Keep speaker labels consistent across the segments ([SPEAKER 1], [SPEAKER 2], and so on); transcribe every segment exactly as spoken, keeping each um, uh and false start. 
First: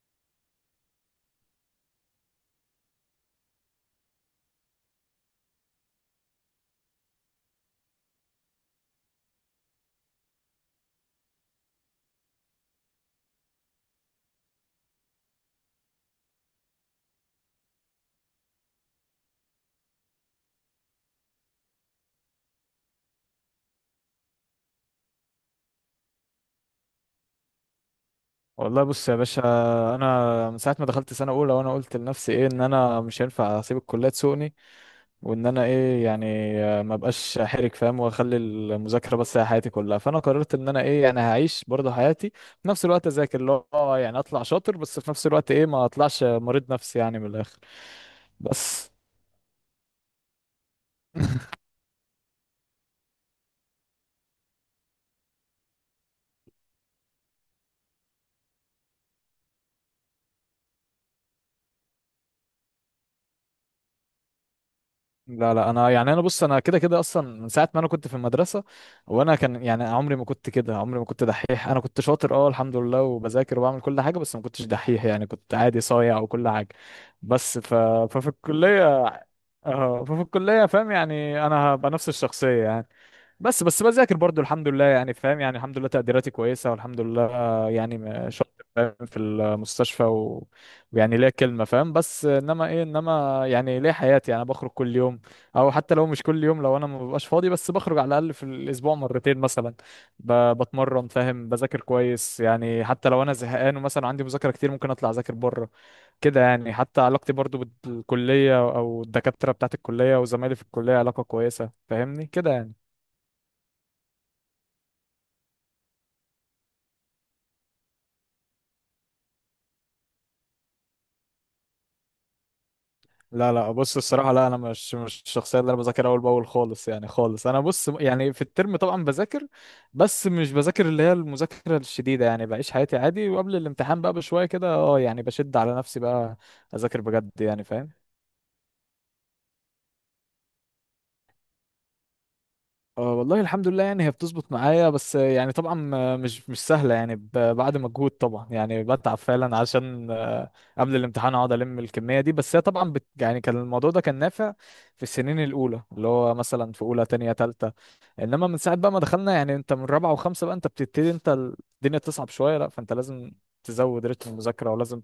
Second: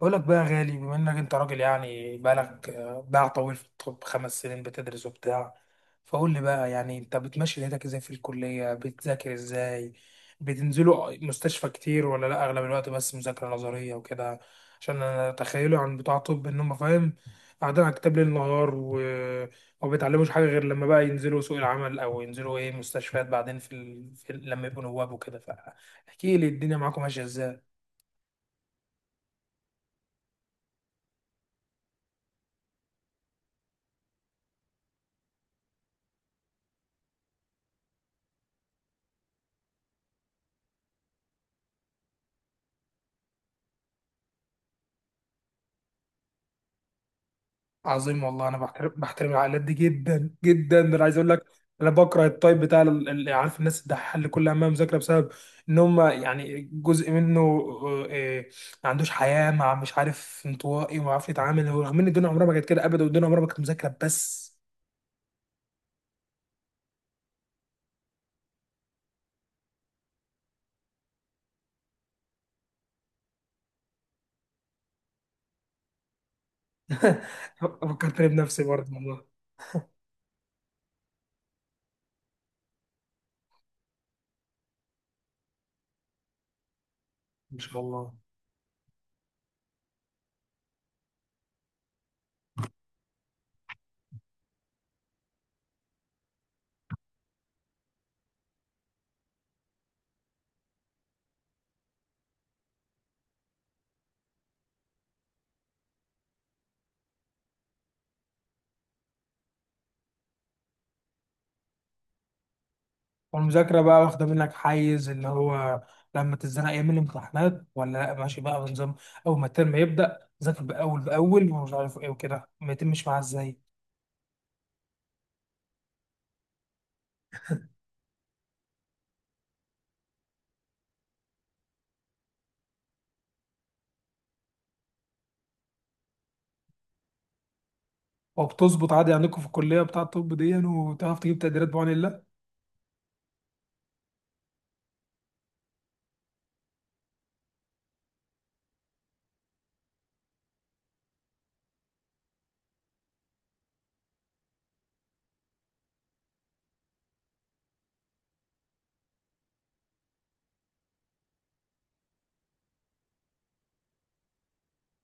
[SPEAKER 1] بقول لك بقى يا غالي، بما انك انت راجل يعني بقالك آه، باع طويل في الطب، خمس سنين بتدرس وبتاع. فقول لي بقى يعني انت بتمشي ليلتك ازاي في الكلية، بتذاكر ازاي، بتنزلوا مستشفى كتير ولا لا؟ اغلب الوقت بس مذاكرة نظرية وكده؟ عشان انا تخيله عن بتوع طب ان هم، فاهم، قاعدين على الكتاب ليل نهار، و... وما بيتعلموش حاجة غير لما بقى ينزلوا سوق العمل او ينزلوا ايه مستشفيات بعدين في, ال... في ال... لما يبقوا نواب وكده. فاحكي لي الدنيا معاكم ماشية ازاي.
[SPEAKER 2] والله بص يا باشا، انا من ساعه ما دخلت سنه اولى وانا قلت لنفسي ايه، ان انا مش هينفع اسيب الكليه تسوقني، وان انا ايه يعني آه، ما بقاش حرك فاهم، واخلي المذاكره بس هي حياتي كلها. فانا قررت ان انا ايه يعني هعيش برضه حياتي في نفس الوقت، اذاكر اللي هو اه يعني اطلع شاطر، بس في نفس الوقت ايه ما اطلعش مريض نفسي يعني، من الاخر.
[SPEAKER 1] عظيم والله، انا بحترم
[SPEAKER 2] بس
[SPEAKER 1] بحترم العائلات دي جدا جدا، انا عايز اقول لك. انا بكره التايب بتاع ال- اللي عارف، الناس الدحيحه اللي كل همها مذاكره، بسبب ان هم يعني جزء منه آه، آه، ما عندوش حياه، مع مش عارف، انطوائي وما عارف يتعامل، رغم ان الدنيا عمرها ما كانت كده ابدا، والدنيا عمرها ما كانت مذاكره بس.
[SPEAKER 2] لا لا، انا يعني انا بص انا كده كده اصلا من ساعه ما انا كنت في المدرسه، وانا كان يعني عمري ما كنت كده، عمري ما كنت دحيح. انا كنت شاطر اه الحمد لله، وبذاكر وبعمل كل حاجه، بس ما كنتش دحيح يعني، كنت عادي صايع وكل حاجه. بس ف...
[SPEAKER 1] فكرتني
[SPEAKER 2] ففي
[SPEAKER 1] بنفسي برضه
[SPEAKER 2] الكليه،
[SPEAKER 1] والله.
[SPEAKER 2] اه ففي الكليه فاهم يعني انا هبقى نفس الشخصيه يعني، بس بس بذاكر برضو الحمد لله، يعني فاهم يعني الحمد لله تقديراتي كويسه والحمد لله،
[SPEAKER 1] ما شاء
[SPEAKER 2] يعني
[SPEAKER 1] الله.
[SPEAKER 2] م- شاطر فاهم في المستشفى و... ويعني ليا كلمه فاهم، بس انما ايه انما يعني ليا حياتي، انا بخرج كل يوم، او حتى لو مش كل يوم، لو انا ما ببقاش فاضي بس بخرج على الاقل في الاسبوع مرتين مثلا، ب- بتمرن فاهم، بذاكر كويس يعني حتى لو انا زهقان ومثلا عندي مذاكره كتير ممكن اطلع اذاكر بره كده يعني. حتى علاقتي برضو بالكليه او الدكاتره بتاعت الكليه وزمايلي في الكليه، علاقه كويسه فاهمني كده يعني.
[SPEAKER 1] والمذاكرة بقى واخدة منك حيز اللي هو، لما تتزنق يوم الامتحانات، ولا لا ماشي بقى بنظام، أول ما الترم يبدأ ذاكر بأول بأول ومش عارف إيه وكده، ما يتمش معاها
[SPEAKER 2] لا
[SPEAKER 1] إزاي؟
[SPEAKER 2] لا بص الصراحة، لا أنا مش مش الشخصية اللي أنا بذاكر أول بأول خالص، يعني خالص. أنا بص يعني في الترم طبعا بذاكر، بس مش بذاكر اللي هي المذاكرة الشديدة يعني، بعيش حياتي عادي وقبل الامتحان بقى بشوية كده أه يعني بشد على نفسي بقى، أذاكر بجد يعني فاهم.
[SPEAKER 1] وبتظبط عادي عندكم في الكلية بتاع الطب دي يعني، وتعرف تجيب تقديرات بعون الله؟
[SPEAKER 2] آه، والله الحمد لله يعني هي بتظبط معايا، بس آه، يعني طبعا آه، مش مش سهلة يعني، ب- بعد مجهود طبعا يعني، بتعب فعلا عشان آه، قبل الامتحان اقعد الم الكمية دي. بس هي طبعا بت يعني كان الموضوع ده كان نافع في السنين الأولى، اللي هو مثلا في أولى تانية تالتة، انما من ساعة بقى ما دخلنا يعني انت من رابعة وخمسة بقى انت بتبتدي انت الدنيا تصعب شوية، لا فانت لازم تزود رتم المذاكرة، ولازم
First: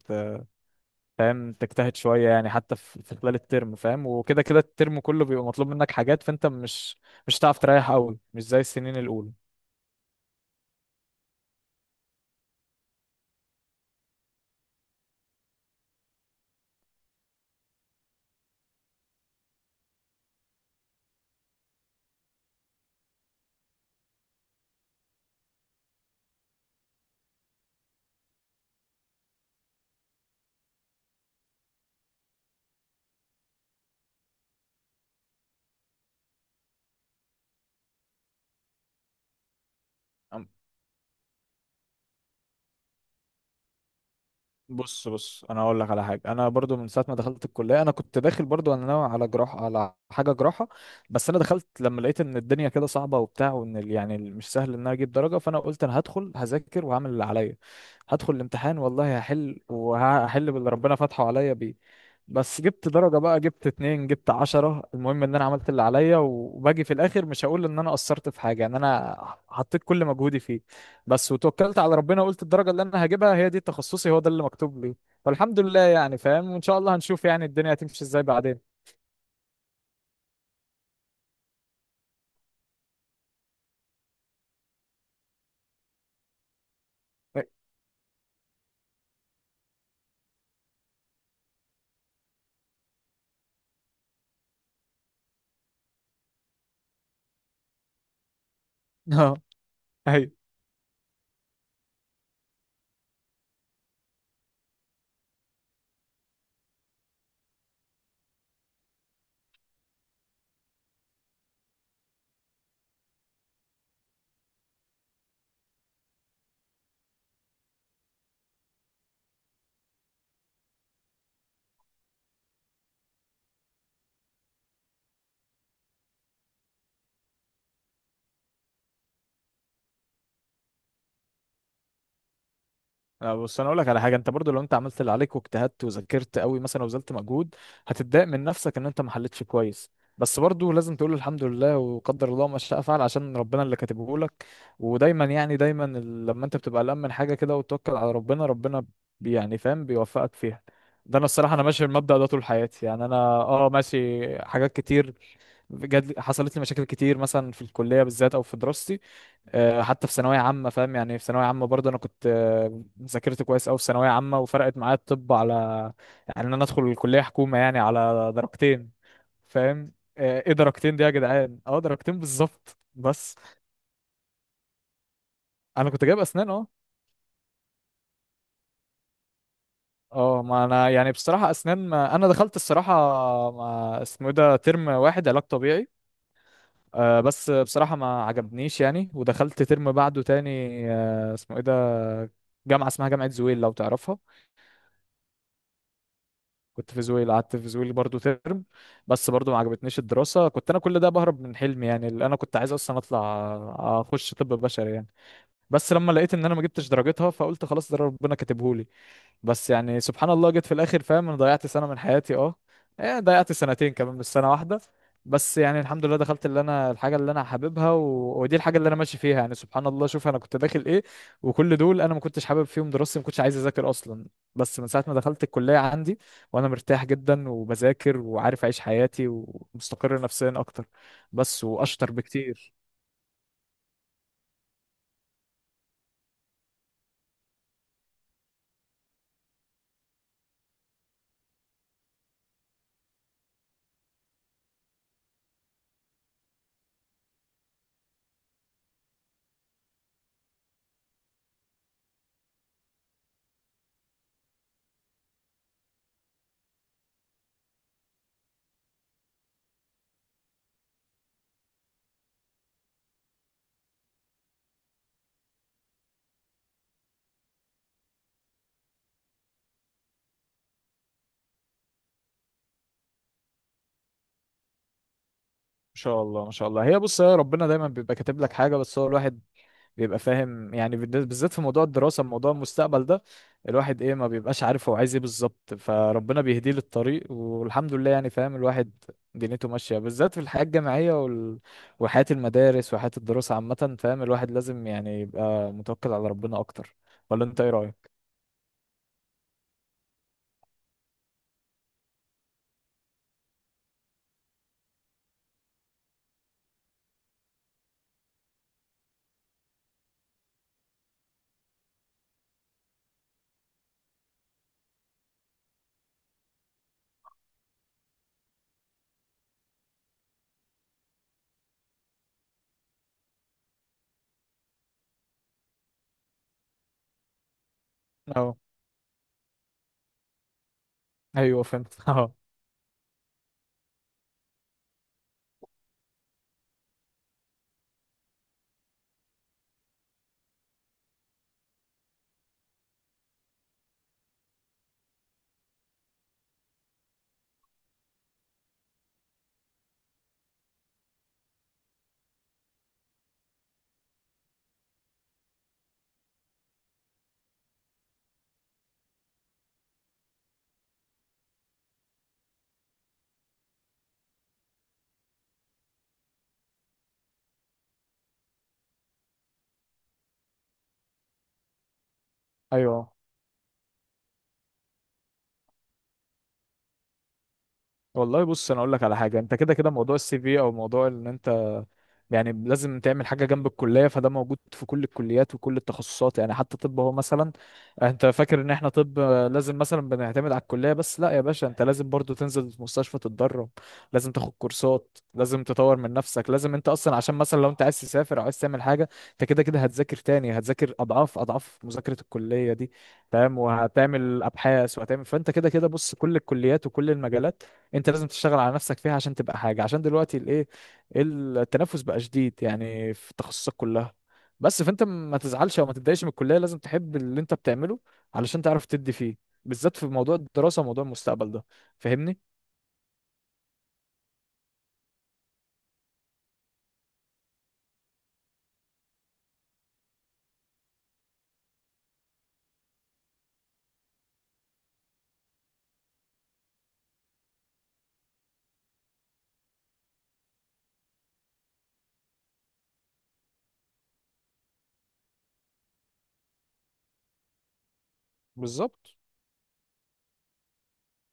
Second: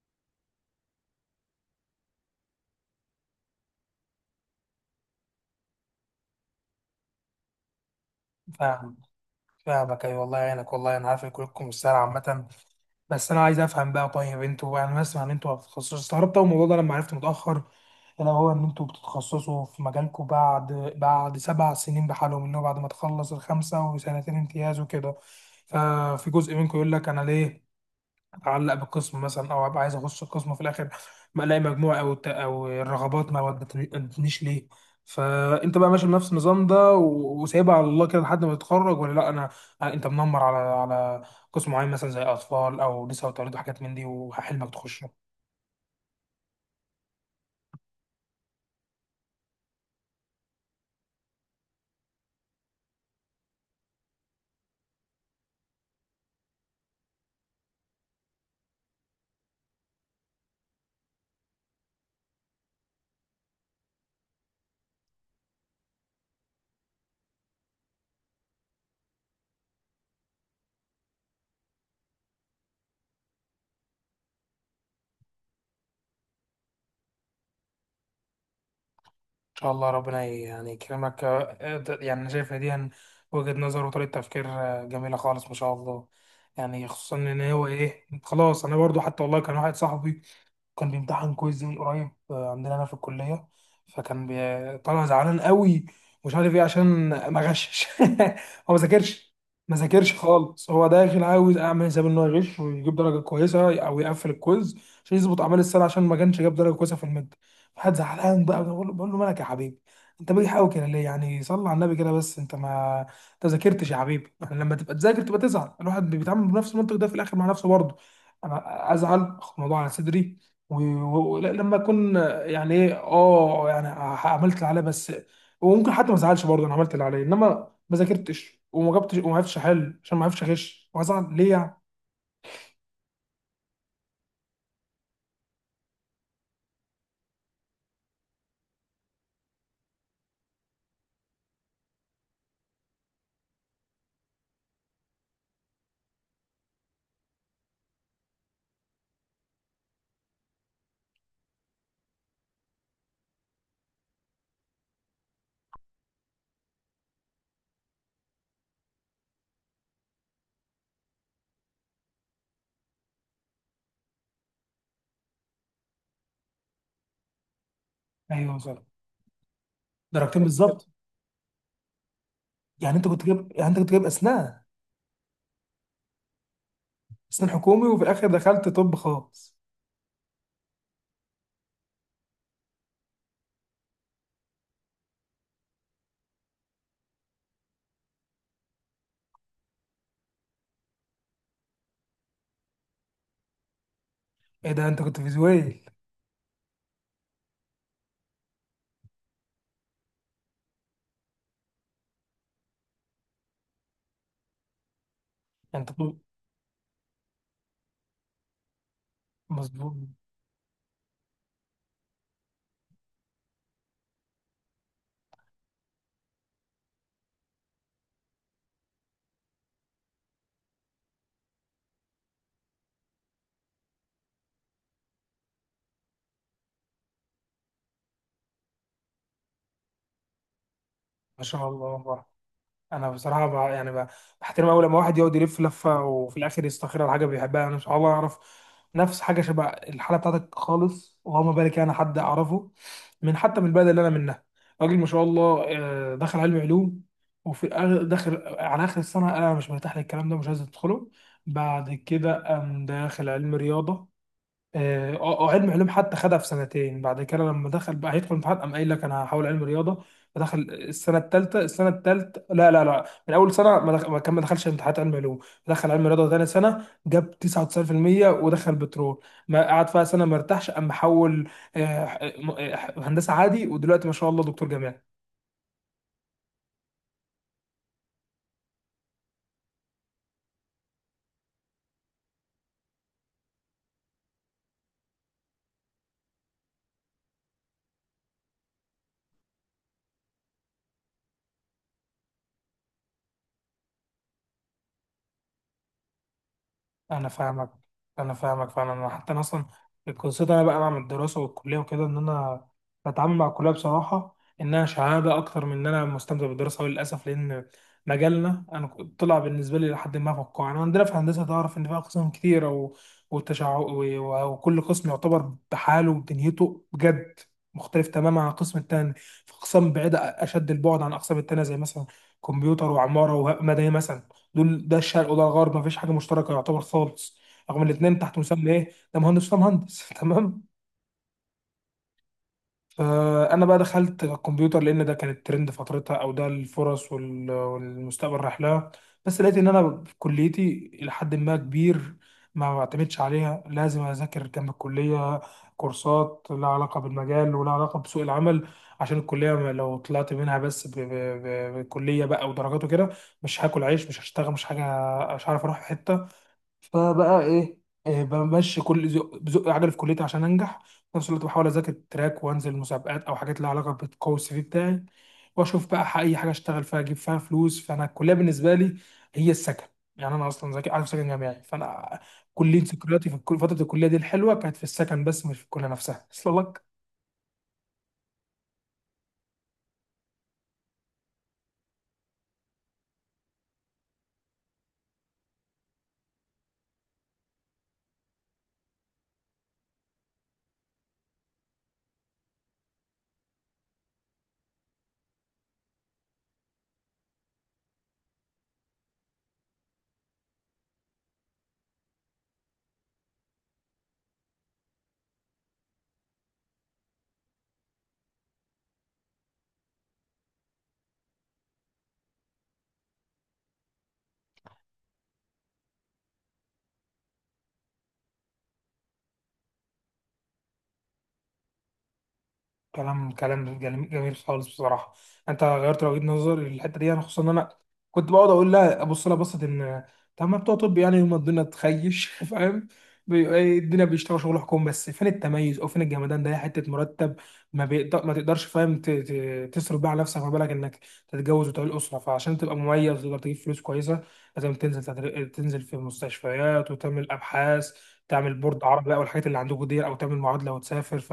[SPEAKER 2] فاهم تجتهد شوية يعني حتى في في خلال الترم فاهم، وكده كده الترم كله بيبقى مطلوب منك حاجات، فانت مش مش هتعرف تريح قوي مش زي
[SPEAKER 1] فاهم،
[SPEAKER 2] السنين الأولى.
[SPEAKER 1] فاهمك أيوة، والله يعينك، والله أنا عارف إن كلكم مش سهلة عامة. بس انا عايز افهم بقى، طيب انتوا يعني، انا بسمع ان انتوا هتتخصصوا، استغربت اول الموضوع ده لما عرفت متاخر. الا هو ان انتوا بتتخصصوا في مجالكم بعد بعد سبع سنين بحالهم، اللي هو بعد ما تخلص الخمسه وسنتين امتياز وكده. ففي جزء منكم يقول لك انا ليه اعلق بقسم مثلا، او ابقى عايز اخش القسم، وفي الاخر ما الاقي مجموع او الت- او الرغبات ما ودتنيش ليه. فانت بقى ماشي بنفس النظام ده و- وسايبها على الله كده لحد ما تتخرج، ولا لا، انا انت منمر على على قسم معين مثلا زي اطفال او نساء وتوليد وحاجات من دي وحلمك تخشه؟
[SPEAKER 2] بص
[SPEAKER 1] ان
[SPEAKER 2] بص انا اقول لك على حاجه، انا برضو من ساعه ما دخلت الكليه انا كنت داخل برضو انا ناوي على جراحه، على حاجه جراحه، بس انا دخلت لما لقيت ان الدنيا كده صعبه وبتاع، وان ال- يعني ال- مش سهل ان انا اجيب درجه. فانا قلت انا هدخل هذاكر وهعمل اللي عليا، هدخل الامتحان والله هحل، وهحل باللي ربنا فاتحه عليا بيه. بس جبت درجه بقى، جبت اتنين جبت عشرة، المهم ان انا عملت اللي عليا، وباجي في الاخر مش هقول ان انا قصرت في حاجه، يعني انا حطيت كل مجهودي فيه بس، وتوكلت على ربنا. قلت الدرجة اللي انا هجيبها هي دي تخصصي، هو ده اللي مكتوب لي. فالحمد لله يعني فاهم، وان شاء الله هنشوف يعني الدنيا هتمشي ازاي بعدين.
[SPEAKER 1] شاء الله، ربنا ي- يعني يكرمك. آه، ده- يعني انا شايف إن دي هن- وجهة نظر وطريقة تفكير آه، جميلة خالص ما شاء الله. يعني خصوصا ان هو ايه، خلاص. انا برضو حتى والله كان واحد صاحبي كان بيمتحن كويز من قريب آه، عندنا هنا في الكلية، فكان بي- طالع زعلان قوي، مش عارف ايه، عشان ما غشش. هو ما ذاكرش.
[SPEAKER 2] اه،
[SPEAKER 1] ما ذاكرش
[SPEAKER 2] ايوه.
[SPEAKER 1] خالص، هو داخل عاوز اعمل حساب ان هو يغش ويجيب درجة كويسة او يقفل الكويز عشان يظبط اعمال السنة، عشان ما كانش جاب درجة كويسة في المادة. فقعد زعلان بقى، بقول له بقول له مالك يا حبيبي، انت بتحاول كده ليه؟ يعني صلي على النبي كده، بس انت ما انت ذاكرتش يا حبيبي. يعني لما تبقى تذاكر تبقى تزعل. الواحد بيتعامل بنفس المنطق ده في الاخر مع نفسه برضه. انا ازعل، اخد الموضوع على صدري، ولما اكون يعني ايه اه يعني ح- عملت اللي عليا بس. وممكن حتى ما ازعلش برضه، انا عملت اللي عليا، انما ما ذاكرتش وما جبتش وما عرفتش احل عشان ما عرفتش اغش، وازعل ليه يعني؟
[SPEAKER 2] لا بص انا اقول لك على حاجه، انت برضو لو انت عملت اللي عليك واجتهدت وذاكرت قوي مثلا وبذلت مجهود، هتتضايق من نفسك ان انت ما حلتش كويس، بس برضو لازم تقول الحمد لله وقدر الله ما شاء فعل، عشان ربنا اللي كاتبه لك. ودايما يعني دايما ال- لما انت بتبقى قلقان من حاجه كده وتتوكل على ربنا، ربنا بي- يعني فاهم بيوفقك فيها. ده انا الصراحه انا ماشي المبدأ ده طول حياتي، يعني انا اه ماشي حاجات كتير جات، حصلت لي مشاكل كتير مثلا في الكليه بالذات او في دراستي، آه، حتى في ثانويه عامه فاهم، يعني في ثانويه عامه برضه انا كنت آه، ذاكرت كويس قوي في ثانويه عامه، وفرقت معايا الطب على يعني ان انا ادخل الكليه حكومه يعني على
[SPEAKER 1] ايوه صح،
[SPEAKER 2] درجتين، فاهم. آه،
[SPEAKER 1] درجتين
[SPEAKER 2] ايه
[SPEAKER 1] بالظبط.
[SPEAKER 2] درجتين دي يا جدعان، اه درجتين بالظبط
[SPEAKER 1] يعني انت كنت
[SPEAKER 2] بس.
[SPEAKER 1] جايب، يعني انت كنت جايب اسنان.
[SPEAKER 2] انا كنت جايب اسنان اه.
[SPEAKER 1] اسنان حكومي وفي الاخر دخلت طب خاص.
[SPEAKER 2] اه ما انا يعني بصراحه اسنان، ما انا دخلت الصراحه ما اسمه إيه ده، ترم واحد علاج طبيعي، آه بس بصراحة ما عجبنيش يعني، ودخلت ترم بعده تاني، آه اسمه ايه ده، جامعة اسمها جامعة زويل لو تعرفها.
[SPEAKER 1] ايه ده انت كنت فيزويل؟
[SPEAKER 2] كنت في زويل، قعدت في زويل برضو ترم، بس برضو ما عجبتنيش الدراسة. كنت انا كل ده بهرب من حلمي، يعني اللي انا كنت عايز اصلا اطلع آه، اخش طب بشري يعني.
[SPEAKER 1] انت
[SPEAKER 2] بس لما
[SPEAKER 1] طب.
[SPEAKER 2] لقيت ان انا ما جبتش درجتها، فقلت خلاص ده ربنا كاتبهولي. بس
[SPEAKER 1] مظبوط.
[SPEAKER 2] يعني سبحان الله جيت في الاخر فاهم، انا ضيعت سنه من حياتي اه، إيه، ضيعت سنتين كمان مش سنه واحده، بس يعني الحمد لله دخلت اللي انا الحاجه اللي انا حاببها و... ودي الحاجه اللي انا ماشي فيها، يعني سبحان الله شوف انا كنت داخل ايه، وكل دول انا ما كنتش حابب فيهم دراستي، ما كنتش عايز اذاكر اصلا، بس من ساعه ما دخلت الكليه عندي، وانا مرتاح جدا وبذاكر وعارف اعيش حياتي ومستقر نفسيا اكتر،
[SPEAKER 1] ما
[SPEAKER 2] بس
[SPEAKER 1] شاء
[SPEAKER 2] واشطر
[SPEAKER 1] الله.
[SPEAKER 2] بكتير.
[SPEAKER 1] انا بصراحه بقى يعني بقى بحترم اول لما واحد يقعد يلف لفه وفي الاخر يستخير على حاجه بيحبها. انا مش عارف اعرف نفس حاجه شبه الحاله بتاعتك خالص، وما بالك انا حد اعرفه من حتى من البلد اللي انا منها، راجل ما شاء الله، آه، دخل علم علوم، وفي الآخر- داخل على اخر السنه: انا مش مرتاح للكلام ده، مش عايز ادخله. بعد كده قام داخل علم رياضه. اه آه، علم علوم حتى خدها في سنتين، بعد كده لما دخل بقى هيدخل امتحان قام قايل لك انا هحاول علم رياضه. فدخل السنه الثالثه، السنه الثالثه لا لا لا، من اول سنه ما دخل ما كان ما دخلش امتحانات علم علوم، دخل علم رياضه ثاني سنه، جاب تسعة وتسعون في المئة ودخل بترول. ما قعد فيها سنه ما ارتاحش قام حول آه، آه، هندسه عادي، ودلوقتي ما شاء الله دكتور جامعي.
[SPEAKER 2] ما شاء الله، ما شاء الله. هي بص يا ربنا دايما بيبقى كاتب لك حاجه، بس هو الواحد بيبقى فاهم يعني بالنسبة- بالذات في موضوع الدراسة، موضوع المستقبل ده، الواحد ايه ما بيبقاش عارف هو عايز ايه بالظبط، فربنا بيهديه للطريق، والحمد لله يعني فاهم الواحد دنيته ماشية. بالذات في الحياة الجامعية وال... وحياة المدارس وحياة الدراسة عامة، فاهم الواحد لازم يعني يبقى متوكل على ربنا اكتر.
[SPEAKER 1] انا
[SPEAKER 2] ولا انت ايه
[SPEAKER 1] فاهمك،
[SPEAKER 2] رأيك؟
[SPEAKER 1] انا فاهمك فعلا. انا حتى انا اصلا القصه انا بقى مع الدراسه والكليه وكده ان انا بتعامل مع الكليه بصراحه انها شهاده اكتر من ان انا مستمتع بالدراسه، وللاسف لان مجالنا، انا كنت- طلع بالنسبه لي لحد ما فقاعه. انا عندنا في هندسه تعرف ان في اقسام كتيره و... والتشع... و... وكل قسم يعتبر بحاله ودنيته بجد مختلف تماما عن القسم التاني. في اقسام بعيده اشد البعد عن الاقسام التانيه، زي مثلا كمبيوتر وعماره ومدني مثلا، دول ده الشرق وده الغرب، مفيش حاجه مشتركه يعتبر خالص، رغم الاثنين تحت
[SPEAKER 2] اه
[SPEAKER 1] مسمى ايه، ده مهندس وده مهندس. تمام.
[SPEAKER 2] ايوه فهمت. اه،
[SPEAKER 1] فانا بقى دخلت الكمبيوتر لان ده كان الترند فترتها، او ده الفرص وال- والمستقبل رايح لها. بس لقيت ان انا في كليتي الى حد ما كبير ما بعتمدش عليها، لازم اذاكر جنب الكليه كورسات لها علاقه بالمجال ولها علاقه بسوق العمل، عشان الكليه ما- لو طلعت منها بس ب- ب- ب- بكليه بقى ودرجات وكده مش هاكل عيش، مش هشتغل، مش حاجه، مش هعرف اروح في حته. فبقى ايه، إيه، بمشي كل زق بزق عجل في كليتي عشان انجح. في نفس الوقت بحاول اذاكر تراك وانزل مسابقات او حاجات لها علاقه بتقوي السي في بتاعي، واشوف بقى ح- اي حاجه اشتغل فيها اجيب فيها فلوس. فانا الكليه بالنسبه لي هي السكن، يعني انا اصلا ذاكر عارف سكن جامعي، فانا كليه
[SPEAKER 2] ايوه.
[SPEAKER 1] ذكرياتي في الكل- فتره الكليه دي الحلوه كانت في السكن بس مش في الكليه نفسها. اصل لك،
[SPEAKER 2] والله بص انا اقول لك على حاجة، انت كده كده موضوع السي في او موضوع ان انت يعني لازم تعمل حاجة جنب الكلية، فده موجود في كل الكليات وكل التخصصات، يعني حتى طب. هو مثلا انت فاكر ان احنا طب لازم مثلا بنعتمد على الكلية بس، لا يا باشا، انت لازم برضو تنزل المستشفى تتدرب، لازم تاخد كورسات، لازم تطور من نفسك، لازم انت اصلا عشان مثلا لو انت عايز تسافر او عايز تعمل حاجة، انت كده كده هتذاكر تاني، هتذاكر اضعاف اضعاف مذاكرة الكلية دي، تمام. وهتعمل ابحاث وهتعمل، فانت كده كده بص كل الكليات وكل المجالات انت لازم تشتغل على نفسك فيها عشان تبقى حاجة، عشان دلوقتي الايه التنافس بقى شديد يعني في التخصصات كلها بس. فانت ما تزعلش او ما تتضايقش من الكليه، لازم تحب اللي انت بتعمله علشان تعرف تدي فيه، بالذات في موضوع الدراسه وموضوع المستقبل ده، فاهمني.
[SPEAKER 1] كلام كلام جميل جميل خالص بصراحه، انت غيرت وجهه نظري للحته دي. انا خصوصا ان انا كنت بقعد اقول لها، ابص لها بصت ان طب ما بتوع طب يعني يوم ما الدنيا تخيش فاهم، بيبقى إيه، الدنيا بيشتغل شغل حكومي بس، فين التميز او فين الجمدان ده؟ هي حته مرتب ما بيقدر، ما تقدرش فاهم ت- ت- تصرف بقى على نفسك، ما بالك انك تتجوز وتعمل اسره. فعشان تبقى مميز وتقدر تجيب فلوس كويسه لازم تنزل، تدر- تنزل في مستشفيات وتعمل ابحاث، تعمل بورد عربي
[SPEAKER 2] بالظبط،
[SPEAKER 1] او الحاجات اللي عندكم دي او تعمل معادله وتسافر ف.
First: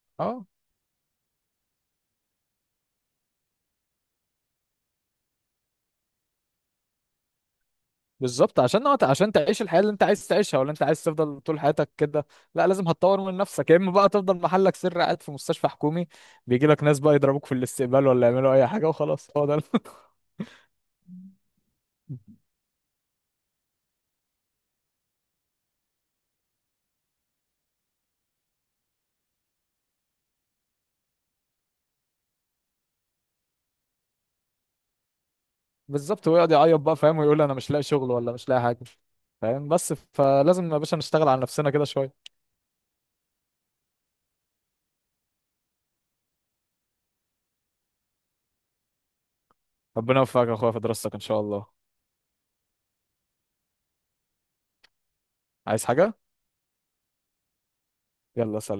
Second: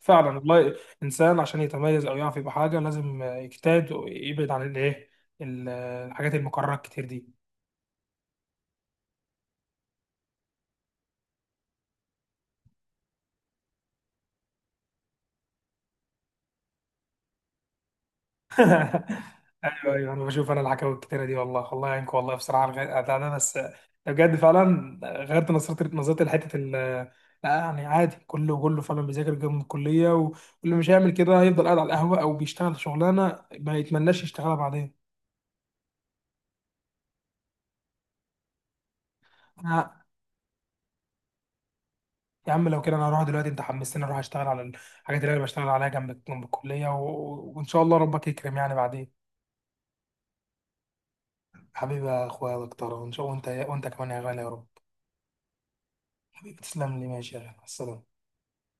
[SPEAKER 1] فعلا
[SPEAKER 2] اه
[SPEAKER 1] والله الإنسان عشان يتميز أو يعرف يبقى حاجة لازم يجتهد ويبعد عن الإيه، ال- الحاجات المكررة الكتير دي.
[SPEAKER 2] بالظبط، عشان نقط عشان تعيش الحياه اللي انت عايز تعيشها، ولا انت عايز تفضل طول حياتك كده؟ لا لازم هتطور من نفسك، يا اما بقى تفضل محلك سر قاعد في مستشفى حكومي بيجي لك ناس بقى يضربوك في الاستقبال، ولا يعملوا اي حاجه، وخلاص هو ده.
[SPEAKER 1] أيوه أيوه، أنا بشوف أنا الحكاوي الكتيرة دي، والله الله يعينكم، والله بصراحة على الغ- ده ده بس بجد فعلا غيرت نظرتي نظرتي لحتة ال، لا يعني عادي، كله كله فعلا بيذاكر جنب الكلية، واللي مش هيعمل كده هيفضل قاعد على القهوة أو بيشتغل شغلانة ما يتمناش يشتغلها بعدين.
[SPEAKER 2] بالظبط، ويقعد يعيط بقى فاهم، ويقول انا مش لاقي شغل ولا مش لاقي حاجه فاهم، بس فلازم يا باشا نشتغل على نفسنا كده شويه.
[SPEAKER 1] يا عم لو كده انا هروح دلوقتي، انت حمستني اروح اشتغل على الحاجات اللي انا بشتغل عليها جنب جنب الكليه، و... وان شاء الله ربك يكرم يعني بعدين.
[SPEAKER 2] ربنا يوفقك يا اخويا في دراستك ان شاء الله.
[SPEAKER 1] حبيبي يا اخويا يا دكتور، وان شاء الله، وانت وانت كمان يا غالي يا رب.
[SPEAKER 2] عايز حاجه؟
[SPEAKER 1] حبيبي تسلم لي، ماشي يا غالي، مع السلامه.
[SPEAKER 2] يلا سلام.